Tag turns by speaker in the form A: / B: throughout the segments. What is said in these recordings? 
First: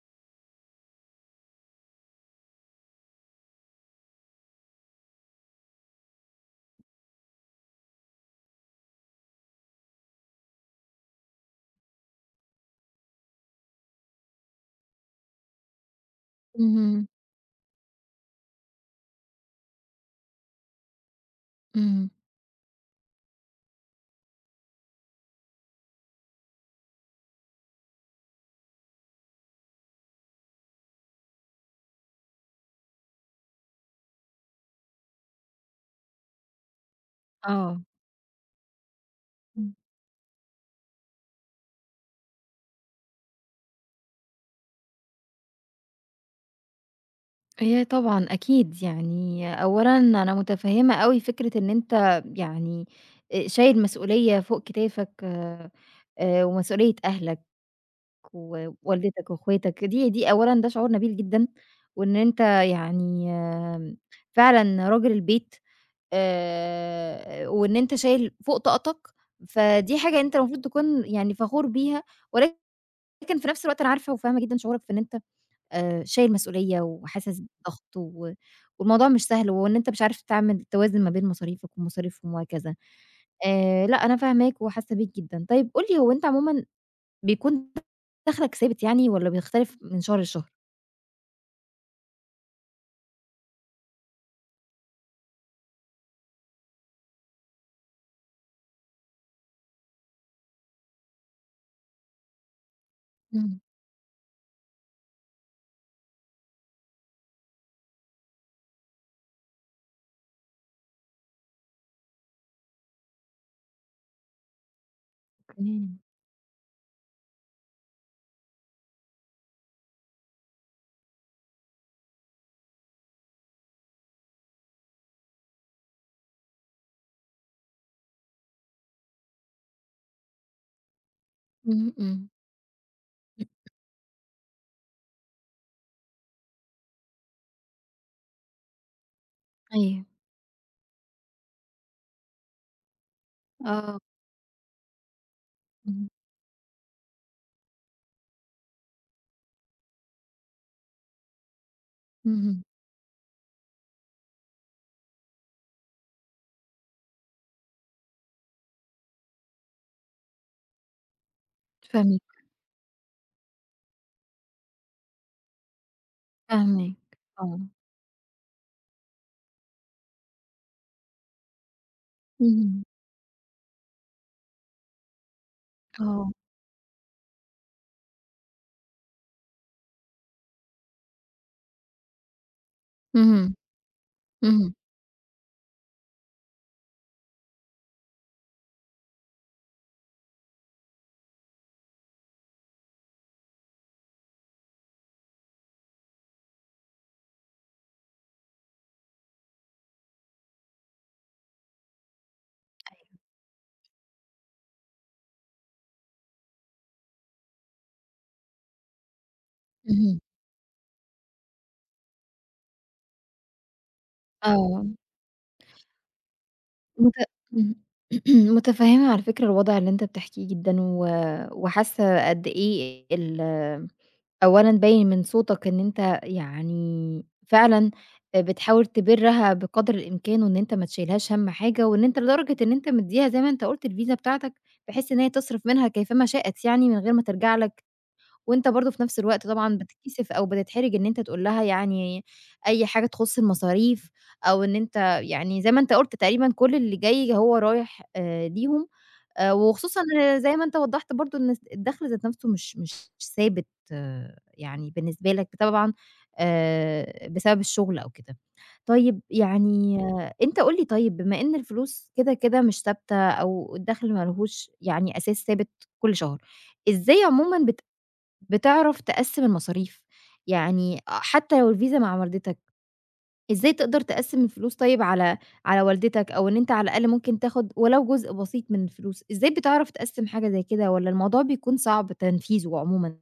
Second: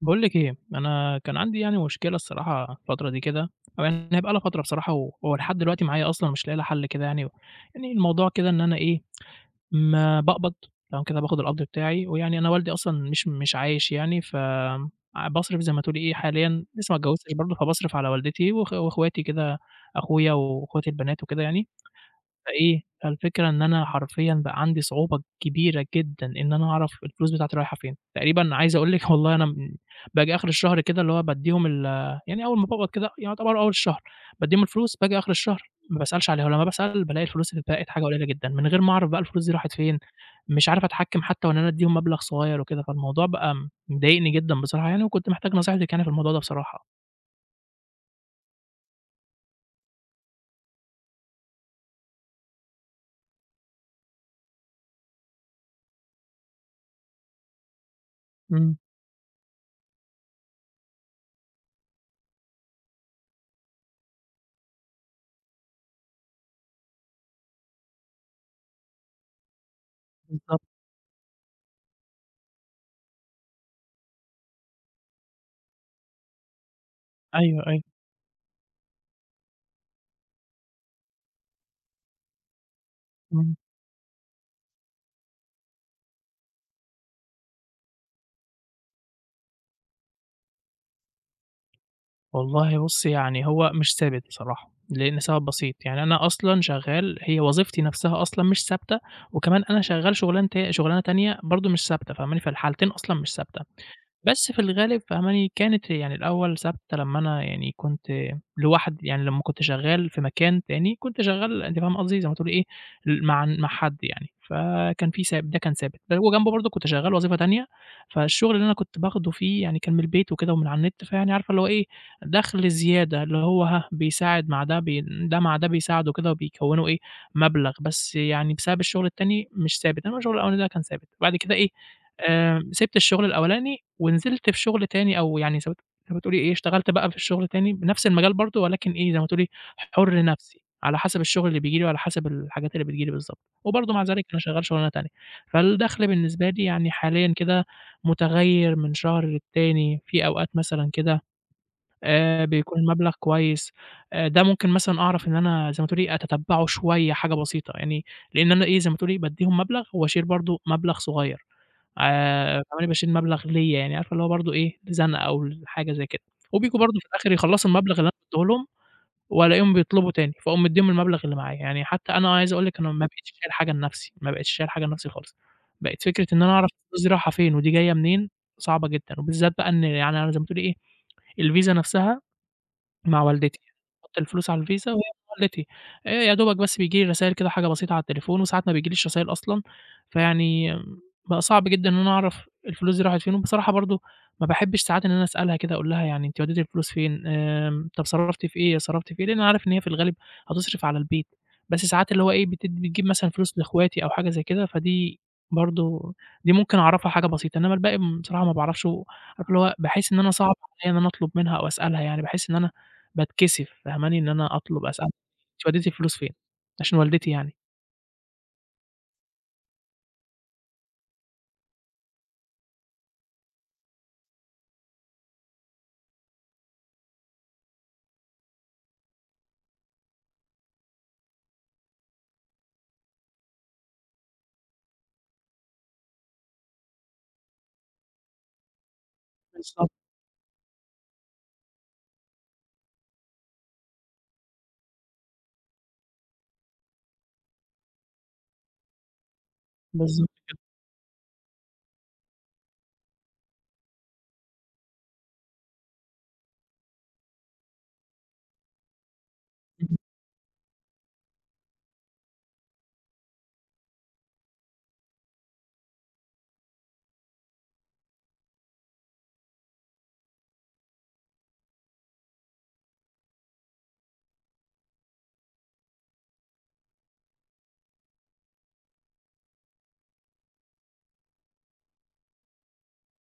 A: باقول لِك إيه، أنا كان عندي يعني مشكلة الصراحة الفترة دي كده، أو يعني هي بقى لها فترة بصراحة و ولحد دلوقتي معايا أصلًا مش لاقي لها حل كده يعني. يعني الموضوع كده إن أنا إيه، ما باقبض تمام كده، باخد القبض بتاعي، ويعني أنا والدي أصلًا مش عايش يعني. باصرف زي ما تقولي إيه حاليًا لسه ما
B: اهم.
A: اتجوزتش برضه، فباصرف على والدتي وأخ وأخواتي كده، أخويا وأخواتي البنات وكده يعني.
B: إمم.
A: فإيه، فالفكرة إن أنا حرفيًا بقى عندي صعوبة كبيرة جدًا إن أنا أعرف الفلوس بتاعتي رايحة فين، تقريبًا عايز أقول لِك والله أنا باجي آخر الشهر كده اللي هو بادّيهم يعني أول ما باقبض كده يعتبر أول الشهر. بادّيهم الفلوس باجي آخر الشهر ما باسألش عليها، ولمّا باسأل بالاقي الفلوس اللي
B: آه.
A: اتبقت حاجة قليلة جدًا، من غير ما أعرف بقى الفلوس دي راحت
B: إمم.
A: فين. مش عارف أتحكّم حتى وإن أنا أدّيهم مبلغ صغير وكده، فالموضوع بقى مضايقني جدًا بصراحة يعني، وكنت محتاج نصيحتِك يعني في الموضوع ده بصراحة.
B: هي طبعًا أكيد يعني أولًا أنا متفهّمة أوي فكرة إن أنت يعني شايل مسؤولية فوق كتافك، ومسؤولية أهلك
A: إمم.
B: ووالدتك وأخواتك. دي أولًا ده شعور نبيل جدًا، وإن أنت يعني فعلًا راجل البيت، وإن أنت شايل فوق طاقتك. فدي حاجة أنت المفروض
A: بالضبط.
B: تكون يعني فخور بيها. ولكن في نفس الوقت أنا عارفة وفاهمة جدًا شعورك في إن أنت شايل مسؤولية وحاسس
A: أيوه، أيوه.
B: بضغط و والموضوع مش سهل، وإن أنت مش عارف تعمل توازن ما بين مصاريفك ومصاريفهم وهكذا.
A: إمم.
B: لأ، أنا فاهماك وحاسة بيك جدًا. طيب قُل لي، هو أنت عمومًا بيكون دخلك ثابت يعني والّا بيختلف من شهر لشهر؟
A: والله بُصّي، يعني هو مش ثابت بصراحة، لإن سبب بسيط، يعني أنا أصلًا شغّال هي وظيفتي نَفْسها أصلًا مش ثابتة، وكمان أنا شغّال شُغلانة شُغلانة تانية برضه مش ثابتة فاهماني، فالحالتين أصلًا مش
B: إمم.
A: ثابتة. بس في الغالب فاهماني، كانت يعني الأول ثابتة لمّا أنا يعني كنت لوحدي، يعني لمّا كنت شغّال في مكان تاني، كنت شغّال أنتِ فاهمة قصدي، زي ما تقولي إيه، مع حد يعني، فكان في ده كان
B: أوكي.
A: ثابت، ده وجنبه برضه كنت شغّال وظيفة تانية. فالشغل اللي أنا كنت باخده فيه يعني كان من البيت وكده ومن على النت، فيعني عارفة اللي هو إيه، دخْل زيادة، اللي هو ها، بيساعد مع ده، ده مع ده بيساعده كده وبيكوّنوا إيه، مبلغ، بس يعني بسبب الشغل التاني مش ثابت، إنّما الشغل الأولاني ده كان ثابت. وبعد كده إيه،
B: إمم، إمم.
A: سِبت الشغل الأولاني ونزلت في شغل تاني أو يعني زي ما تقولي إيه، اشتغلت بقى في الشغل تاني بنفس المجال برضه ولكن إيه، زي ما تقولي
B: أيوه.
A: حُر نَفْسي، على حسب الشغل اللي بييجي لي وعلى حسب الحاجات اللي بتيجي لي بالضبط، وبرضه
B: آه.
A: مع ذلك أنا شغّال شغلانة تانية. فالدخْل
B: اهم،
A: بالنسبة لي يعني حاليًا كده مُتغيّر من شهر للتاني، في أوقات مثلًا كده
B: اهم.
A: بيكون المبلغ كويس. ده ممكن مثلًا أعرف إن أنا زي ما تقولي أتتبّعه شوية حاجة بسيطة يعني، لإن أنا إيه، زي ما تقولي بادّيهم مبلغ وأشيل برضه مبلغ صغير.
B: فاهماك،
A: فعمال باشيل مبلغ ليّا يعني، عارفة اللي هو برضه إيه، لزنقة أو لحاجة زي كده، وبييجوا
B: فاهماك.
A: برضه في الآخر
B: آه.
A: يخلّصوا المبلغ اللي أنا ادّيته لهم، والاقيهم بيطلبوا تاني، فاقوم مدّيهم المبلغ اللي معايا، يعني حتى أنا عايز أقول لِك
B: اهم.
A: أنا ما بقيتش شايل حاجة لنفسي، ما بقيتش شايل حاجة لنفسي خالص. بقت فكرة
B: آه.
A: إن أنا أعرف الفلوس دي رايحة فين ودي جاية منين، صعبة جدًا، وبالذات بقى إن يعني أنا زي ما تقولي إيه، الفيزا نفسها مع
B: اهم،
A: والدتي، باحُط الفلوس على
B: اهم،
A: الفيزا وهي مع والدتي. يا دوبك بس بييجي لي رسايل كده حاجة بسيطة على التليفون، وساعات ما بيجيليش رسايل أصلًا. فيعني بقى صعب جدًا إن أنا أعرف الفلوس دي راحت فين، وبصراحة برضه ما باحبش ساعات إن أنا أسألها كده أقول لها يعني أنتِ وديتِ الفلوس فين، طب صرّفتِ في إيه، صرّفتِ في إيه، لإن أنا عارف إن هي في الغالب هتصرف على البيت، بس ساعات اللي هو إيه بتدّي بتجيب مثلًا فلوس لأخواتي أو حاجة زي كده، فدي برضه دي ممكن أعرفها حاجة بسيطة، إنما الباقي بصراحة ما باعرفش. عارف اللي هو باحس إن
B: اهم.
A: أنا صعب عليّا إن أنا أطلب منها أو أسألها يعني، باحس إن أنا باتكسف فاهماني، إن أنا أطلب
B: آه.
A: أسألها، أنتِ وديتِ الفلوس فين؟ عشان
B: مت
A: والدتي يعني.
B: اهم. متفهمة على فكرة الوضع اللي أنت بتحكيه جدًا، و وحاسة قد إيه أولًا باين من صوتك إن أنت يعني فعلًا بتحاول تبرّها بقدر الإمكان، وإن أنت ما تشيلهاش هَم حاجة، وإن أنت لدرجة إن أنت مدّيها زي ما أنت قُلت الفيزا بتاعتك، بحيث إن هي تصرف منها كيفما شاءت يعني من غير ما ترجع لك. وأنت برضه في نفس الوقت طبعًا
A: بالضبط.
B: بتتكسف أو بتتحرج إن أنت تقول لها يعني أي حاجة تخُص المصاريف أو إن أنت يعني زي ما أنت قُلت تقريبًا كل اللي جاي هو رايح ليهم. وخصوصًا زي
A: بالضبط.
B: ما أنت وضّحت برضه إن الدخل ذات نفسه مش ثابت، آه، يعني بالنسبة لك طبعًا بسبب الشغل أو كده. طيب يعني أنت قُل لي، طيب بما إن الفلوس كده، كده مش ثابتة أو الدخل ما لهوش يعني أساس ثابت كل شهر، إزاي عمومًا بتعرف تقسّم المصاريف؟ يعني حتى لو الفيزا مع والدتك، إزاي تقدر تقسّم الفلوس طيب على والدتك، أو إن أنت على الأقل ممكن تاخد ولو جزء بسيط من الفلوس؟ إزاي بتعرف تقسّم حاجة زي كده والّا الموضوع بيكون صعب تنفيذه عمومًا؟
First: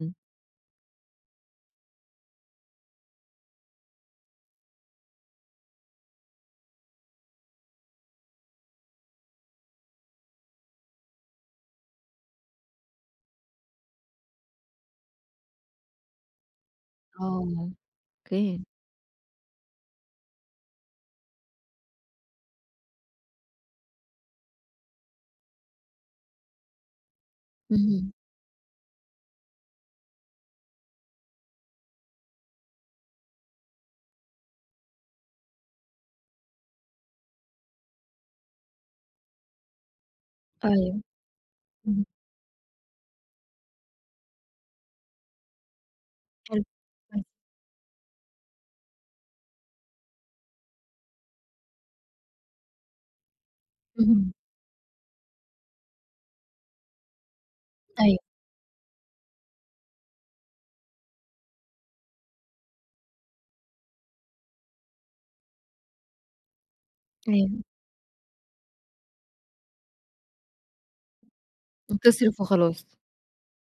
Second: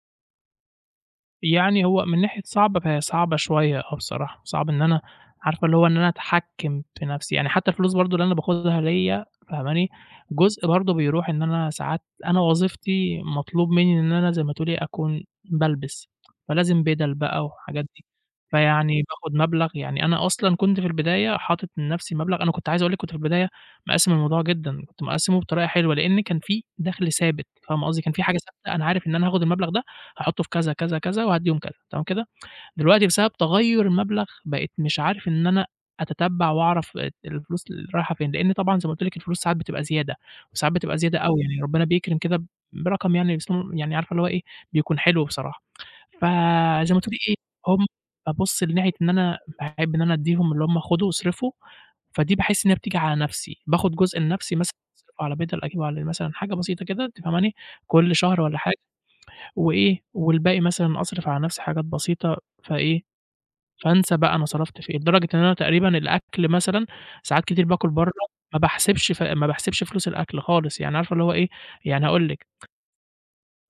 A: يعني هو من ناحية صعبة فهي صعبة شوية آه بصراحة، صعب إن أنا عارفة اللي هو إن أنا أتحكّم في نَفْسي، يعني حتّى الفلوس برضه اللي أنا باخُدها ليّا فاهماني، جزء برضه بيروح إن أنا ساعات أنا وظيفتي مطلوب منّي إن أنا زي ما تقولي أكون بالبِس، فلازم بِدَل بقى
B: آه.
A: والحاجات دي.
B: أوكي.
A: فيعني باخُد مبلغ يعني أنا أصلًا كنت في البداية حاطط لنَفْسي مبلغ أنا كنت عايز أقول لِك كنت في البداية مقسّم الموضوع جدًا، كنت مقسّمه بطريقة حلوة لإن كان في دَخْل ثابت، فاهمة قصدي، كان
B: اهم.
A: في حاجة ثابتة أنا عارف إن أنا هاخُد المبلغ ده هاحطه في كذا، كذا، كذا، وهادّيهم كذا، تمام كده؟ دلوقتي بسبب تغيُّر المبلغ بقيت مش عارف إن أنا أتتبّع وأعرف الفلوس اللي رايحة فين، لإن طبعًا زي ما قُلت لِك الفلوس ساعات بتبقى زيادة وساعات بتبقى
B: أيوه.
A: زيادة أوي، يعني ربنا
B: اهم.
A: بيكرم كده برقم يعني اسمه يعني عارفة اللي هو إيه، بيكون حلو بصراحة.
B: حلو.
A: فزي ما تقولي
B: كويس.
A: إيه، هم بابُص لناحية إن أنا باحب إن أنا أدّيهم اللي هم خُدوا واصرفوا، فدي باحس إن هي بتيجي على نَفْسي، باخُد جزء
B: اهم.
A: لنَفْسي مثلًا أصرفه على بدل، أجيب على مثلًا حاجة بسيطة كده أنتِ فاهماني، كل
B: أيوه،
A: شهر والّا حاجة. وإيه، والباقي مثلًا أصرف على نفسي حاجات بسيطة، فإيه، فانسى بقى أنا صرفت في إيه، لدرجة إن أنا تقريبًا الأكل مثلًا ساعات
B: أيوه.
A: كتير باكل برّه، ما باحسبش فلوس الأكل خالص، يعني عارفة اللي هو إيه، يعني هاقول
B: وتصرف
A: لِك
B: وخلاص.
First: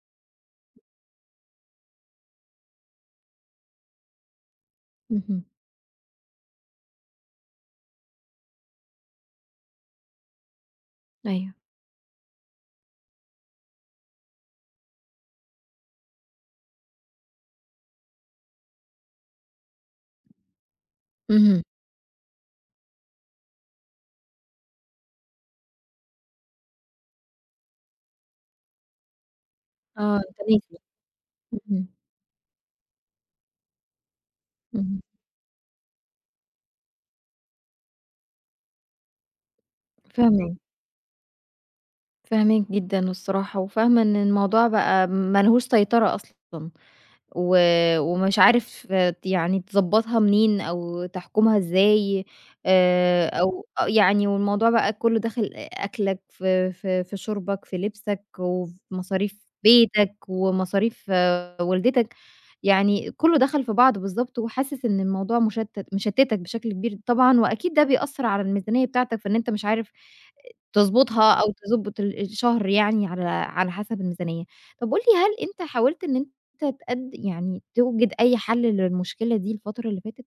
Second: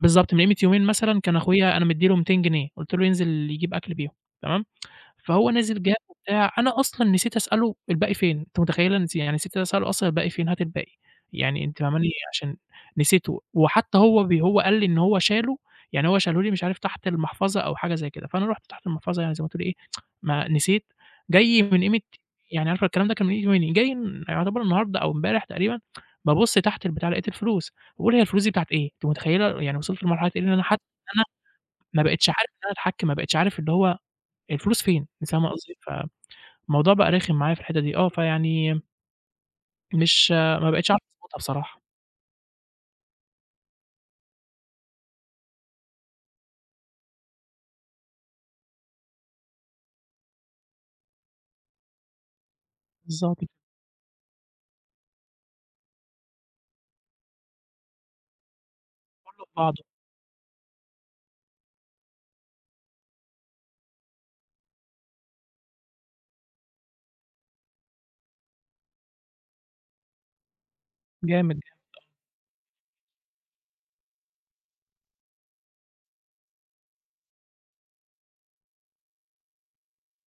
A: بالضبط من قيمة يومين مثلًا كان أخويا أنا مدّي له 200 جنيه، قُلت له ينزل يجيب أكل بيهم، تمام؟
B: اهم.
A: فهو نزل جاب وبتاع، أنا أصلًا نسيت أسأله الباقي فين، أنت متخيلة يعني نسيت أسأله أصلًا الباقي فين، هات الباقي،
B: أيوه.
A: يعني أنتِ فاهماني عشان نسيته، وحتى هو هو قال لي إن هو شاله، يعني هو شاله لي مش عارف تحت المحفظة أو حاجة زي كده، فأنا رُحت تحت المحفظة يعني زي ما تقولي إيه، ما نسيت، جاي
B: اهم.
A: من قيمة يعني عارفة الكلام ده كان من ييجي من جاي يعتبر النهارده أو امبارح تقريبًا، بابُص تحت البتاع لقيت الفلوس، باقول هي الفلوس دي بتاعة إيه؟ أنتِ متخيلة يعني وصلت
B: آه،
A: لمرحلة
B: أنت
A: إيه، إن أنا
B: ناسي.
A: حتى أنا
B: اهم،
A: ما بقيتش عارف إن أنا أتحكم، ما بقيتش عارف اللي هو الفلوس
B: اهم.
A: فين، أنتِ فاهمة قصدي؟ فالموضوع بقى رخم معايا في الحتّة دي، آه، فيعني مش
B: فاهماك.
A: ما بقيتش عارف أضبطها بصراحة.
B: فاهماك جدًا الصراحة، وفاهمة إن الموضوع بقى ما لهوش سيطرة أصلًا، و ومش عارف يعني تضبّطها منين أو تحكُمها إزاي،
A: بالضبط،
B: أو يعني، والموضوع بقى كُلّه داخل أكلك، في في شُربك، في لبسك، وفي
A: كله
B: مصاريف
A: في بعضه.
B: بيتك ومصاريف والدتك. يعني كُلّه دخل في بعضه بالضبط، وحاسس إن الموضوع مشتِّتك بشكل كبير طبعًا، وأكيد ده بيأثّر على الميزانية بتاعتك، فإن أنت مش عارف تضبطها أو
A: جامد.
B: تضبّط الشهر يعني على حسب الميزانية. طَب قُل لي، هل أنت حاولت إن يعني توجد أي حل للمشكلة دي الفترة اللي فاتت؟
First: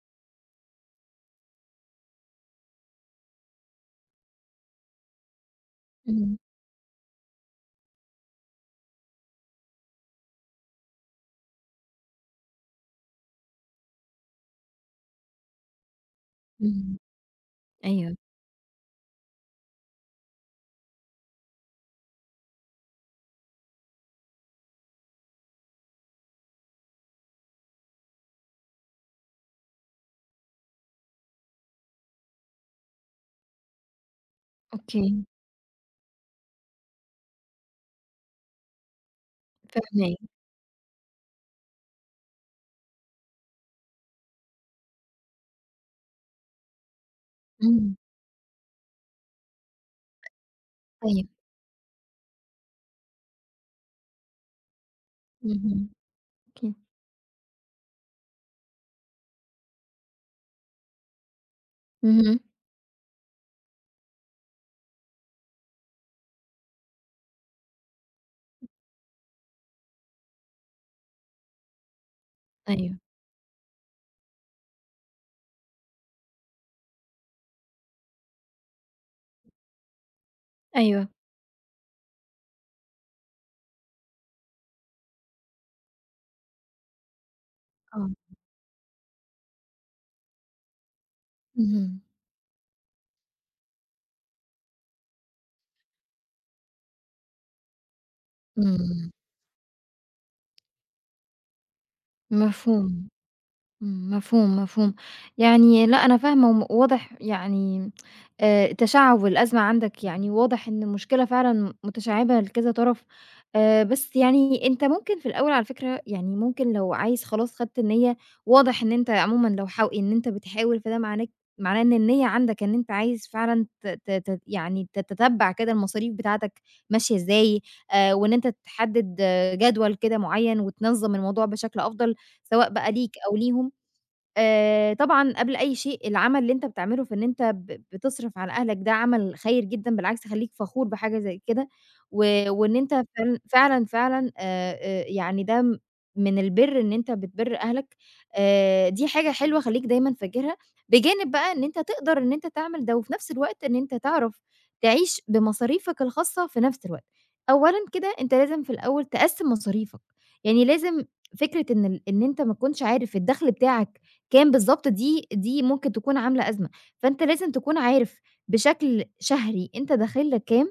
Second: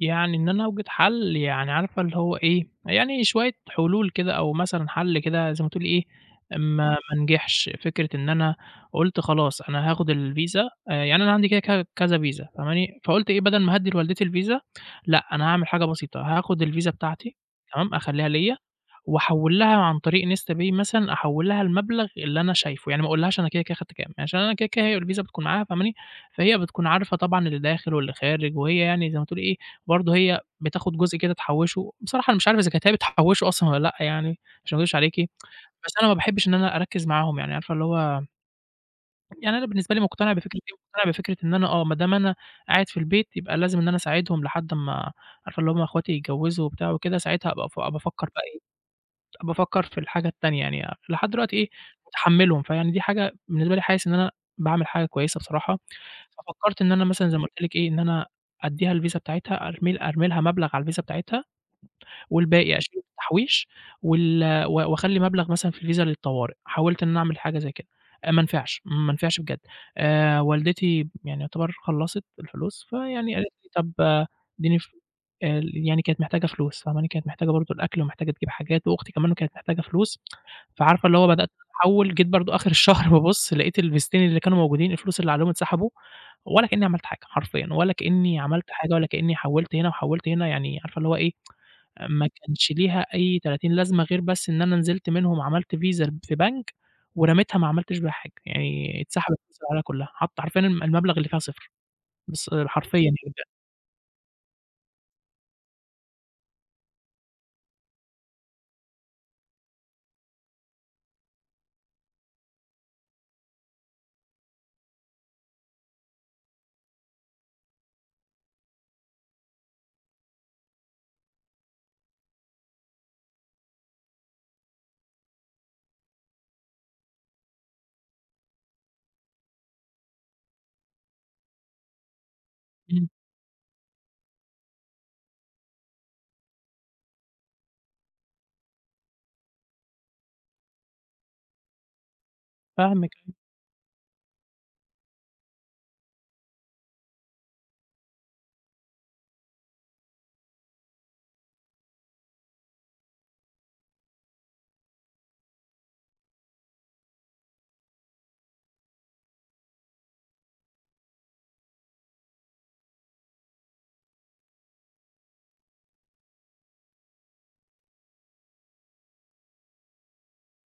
A: يعني إن أنا أوجد حل، يعني عارفة اللي هو إيه، يعني شوية حلول كده أو مثلًا حل كده زي ما تقولي إيه،
B: إمم،
A: ما نجحش، فكرة إن أنا قُلت خلاص أنا هاخد الفيزا يعني أنا عندي كده كذا فيزا فاهماني، فقُلت إيه بدل ما أهدّي لوالدتي الفيزا، لأ أنا هاعمل حاجة بسيطة، هاخد الفيزا
B: إمم.
A: بتاعتي تمام،
B: أيوه.
A: أخلّيها ليّا وأحوّل لها عن طريق Nesta Pay مثلًا، أحوّل لها المبلغ اللي أنا شايفه، يعني ما أقولهاش أنا كده، كده خدت كام، عشان أنا كده، كده هي الفيزا بتكون معاها فاهماني، فهي بتكون عارفة طبعًا اللي داخل واللي خارج، وهي يعني زي ما تقولي إيه، برضه هي بتاخد جزء كده تحوّشه، بصراحة أنا مش عارف إذا كانت هي بتحوّشه أصلًا والّا لأ يعني، عشان ما اكدبش عليكِ.
B: أوكي.
A: بس أنا ما باحبش إن أنا أركّز معاهم، يعني عارفة اللي هو يعني أنا بالنسبة لي
B: فاهماك.
A: مقتنع بفكرة إيه، مقتنع بفكرة إن أنا آه، ما دام أنا قاعد في البيت يبقى لازم إن أنا أساعدهم لحد أمّا عارفة اللي هم أخواتي يتجوّزوا وبتاع وكده، ساعتها أبقى
B: إمم.
A: أبقى أفكّر بقى إيه، أبقى أفكّر في الحاجة التانية يعني،
B: أيوه.
A: لحد دلوقتي إيه، مُتحمّلهم، فيعني دي حاجة بالنسبة لي حاسس إن أنا باعمل حاجة كويسة بصراحة.
B: اهم. أوكي.
A: ففكّرت إن أنا مثلًا زي ما قُلت لِك إيه، إن أنا أدّيها الفيزا بتاعتها أرمي لها مبلغ على الفيزا بتاعتها
B: اهم.
A: والباقي أشيله في التحويش وال و وأخلّي مبلغ مثلًا في الفيزا للطوارئ، حاولت إن أنا أعمل حاجة زي كده. ما نفعش، ما نفعش بجد. والدتي يعني يعتبر خلّصت الفلوس،
B: أيوه،
A: فيعني قالت لي: "طب اديني ف" يعني كانت محتاجة فلوس، فاهماني، كانت محتاجة برضه الأكل ومحتاجة تجيب حاجات وأختي كمان كانت محتاجة فلوس، فعارفة
B: أيوه.
A: اللي هو بدأت أحوّل، جيت برضه آخر الشهر بابُص لقيت الفيزتين اللي كانوا موجودين الفلوس اللي عليهم اتسحبوا، ولا كإني عملت حاجة حرفيًا، ولا
B: آه.
A: كإني عملت حاجة ولا كإني حوّلت هنا وحوّلت هنا، يعني عارفة اللي هو إيه،
B: اهم.
A: ما كانش ليها أي 30 لازمة غير بس إن أنا نزلت منهم عملت فيزا في بنك ورميتها ما عملتش بيها حاجة، يعني
B: إمم.
A: اتسحبت فلوس العيلة كلها، حتى حرفيًا المبلغ اللي فيها صفر، بس حرفيًا
B: مفهوم.
A: يعني بجد.
B: إمم. مفهوم، مفهوم. يعني لأ، أنا فاهمة واضح يعني تشعُّب الأزمة عندك. يعني واضح إن المشكلة فعلًا متشعِّبة لكذا طرف. بس يعني أنت ممكن في الأول على فكرة، يعني ممكن لو عايز خلاص خدت النيّة، واضح إن أنت عمومًا لو إن أنت بتحاول، فده معناه إن النيّة عندك إن أنت عايز فعلًا ت ت ت يعني تتتبّع كده المصاريف بتاعتك ماشية إزاي. وإن أنت تحدِّد جدول كده معيّن وتنظّم الموضوع بشكل أفضل، سواء بقى
A: إمم.
B: ليك أو ليهم. طبعًا قبل أي شيء، العمل اللي أنت بتعمله في إن أنت بتصرف على أهلك ده عمل خير جدًا. بالعكس، خلّيك فخور بحاجة زي كده. و وإن أنت
A: فاهمِك.
B: فعلًا فعلًا فعلًا، يعني ده من البِر إن أنت بتبِر أهلك. دي حاجة حلوة، خلّيك دايمًا فاكرها، بجانب بقى إن أنت تقدر إن أنت تعمل ده، وفي نفس الوقت إن أنت تعرف تعيش بمصاريفك الخاصة في نفس الوقت. أولًا كده أنت لازم في الأول تقسّم مصاريفك. يعني لازم، فكرة إن إن أنت ما تكونش عارف الدخل بتاعك كام بالضبط، دي ممكن تكون عاملة أزمة. فأنت لازم تكون عارف بشكل شهري أنت داخل لك كام.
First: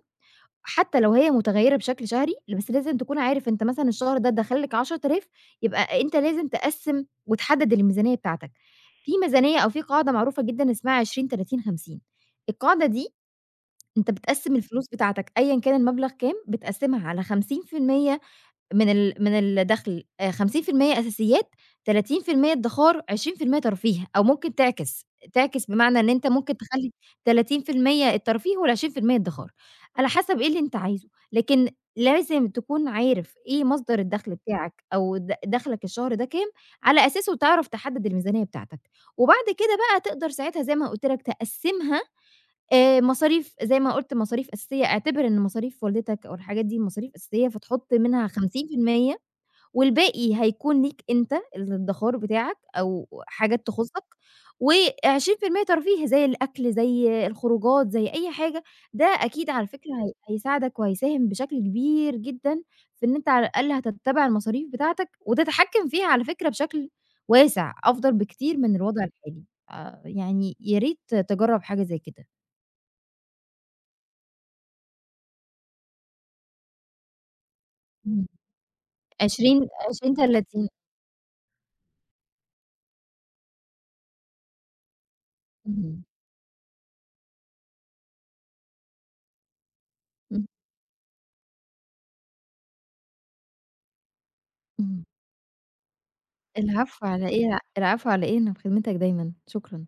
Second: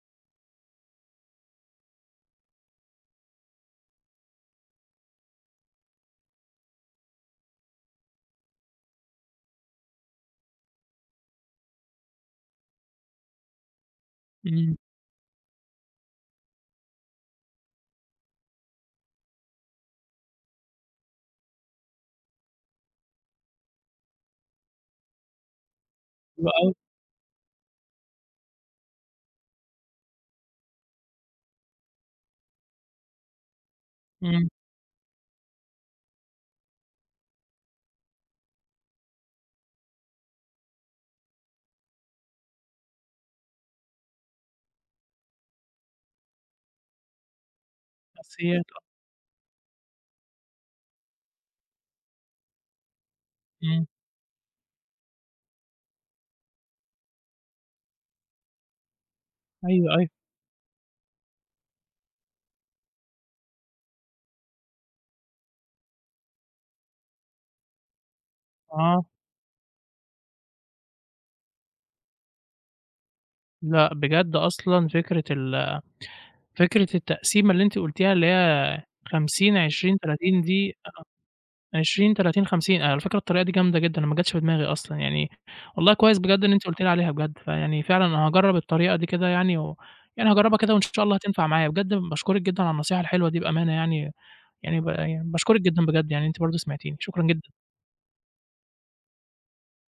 B: حتى لو هي متغيّرة بشكل شهري، بس لازم تكون عارف أنت مثلًا الشهر ده دخل لك 10.000، يبقى أنت لازم تقسّم وتحدد الميزانية بتاعتك. في ميزانية أو في قاعدة معروفة جدًا اسمها 20، 30، 50. القاعدة دي أنت بتقسّم
A: إمم.
B: الفلوس بتاعتك أيًا كان المبلغ كام، بتقسّمها على 50% من من الدخل، 50% أساسيات، 30% ادخار، 20% ترفيه، أو ممكن تعكس. تعكس بمعنى إن أنت
A: حلو
B: ممكن
A: أوي.
B: تخلّي 30% الترفيه وال20% ادخار، على حسب إيه اللي أنت عايزه، لكن لازم تكون عارف إيه مصدر الدخل
A: إمم.
B: بتاعك أو دخلك الشهر ده كام، على أساسه تعرف تحدد الميزانية بتاعتك. وبعد كده بقى تقدر ساعتها زي ما قُلت لك تقسّمها، مصاريف، زي ما قُلت مصاريف أساسية. اعتبر إن مصاريف والدتك أو الحاجات دي مصاريف أساسية، فتحُط منها
A: نفسيات آه.
B: 50%، والباقي هيكون ليك أنت، الادّخار بتاعك أو حاجات
A: إمم.
B: تخُصّك، و20% ترفيه زي الأكل، زي الخروجات، زي أي حاجة. ده أكيد على فكرة
A: أيوه، أيوه.
B: هي هيساعدك وهيساهم بشكل كبير جدًا في إن أنت على الأقل هتتّبع المصاريف بتاعتك وتتحكّم فيها على فكرة بشكل واسع، أفضل بكتير من الوضع
A: آه.
B: الحالي. يعني يا ريت تجرّب حاجة زي كده.
A: لأ بجد أصلًا فكرة فكرة التقسيمة اللي أنتِ قلتيها اللي
B: إمم.
A: هي 50،
B: 20
A: 20،
B: 20،
A: 30
B: 30.
A: دي 20، 30، 50 على فكرة الطريقة دي جامدة جدًا، أنا ما جاتش في دماغي أصلًا يعني، والله
B: اهم.
A: كويس بجد إن أنتِ قلتِ لي عليها بجد، فيعني فعلًا أنا هاجرّب الطريقة دي كده يعني يعني
B: إمم،
A: هاجرّبها كده وإن شاء الله هتنفع معايا، بجد باشكرِك جدًا على النصيحة الحلوة دي بأمانة يعني، يعني
B: إمم.
A: يعني باشكرِك جدًا بجد يعني إن أنتِ برضه سمعتيني،
B: العفو
A: شكرًا
B: على إيه؟
A: جدًا.
B: العفو على إيه، أنا في خدمتك دايمًا. شكرًا.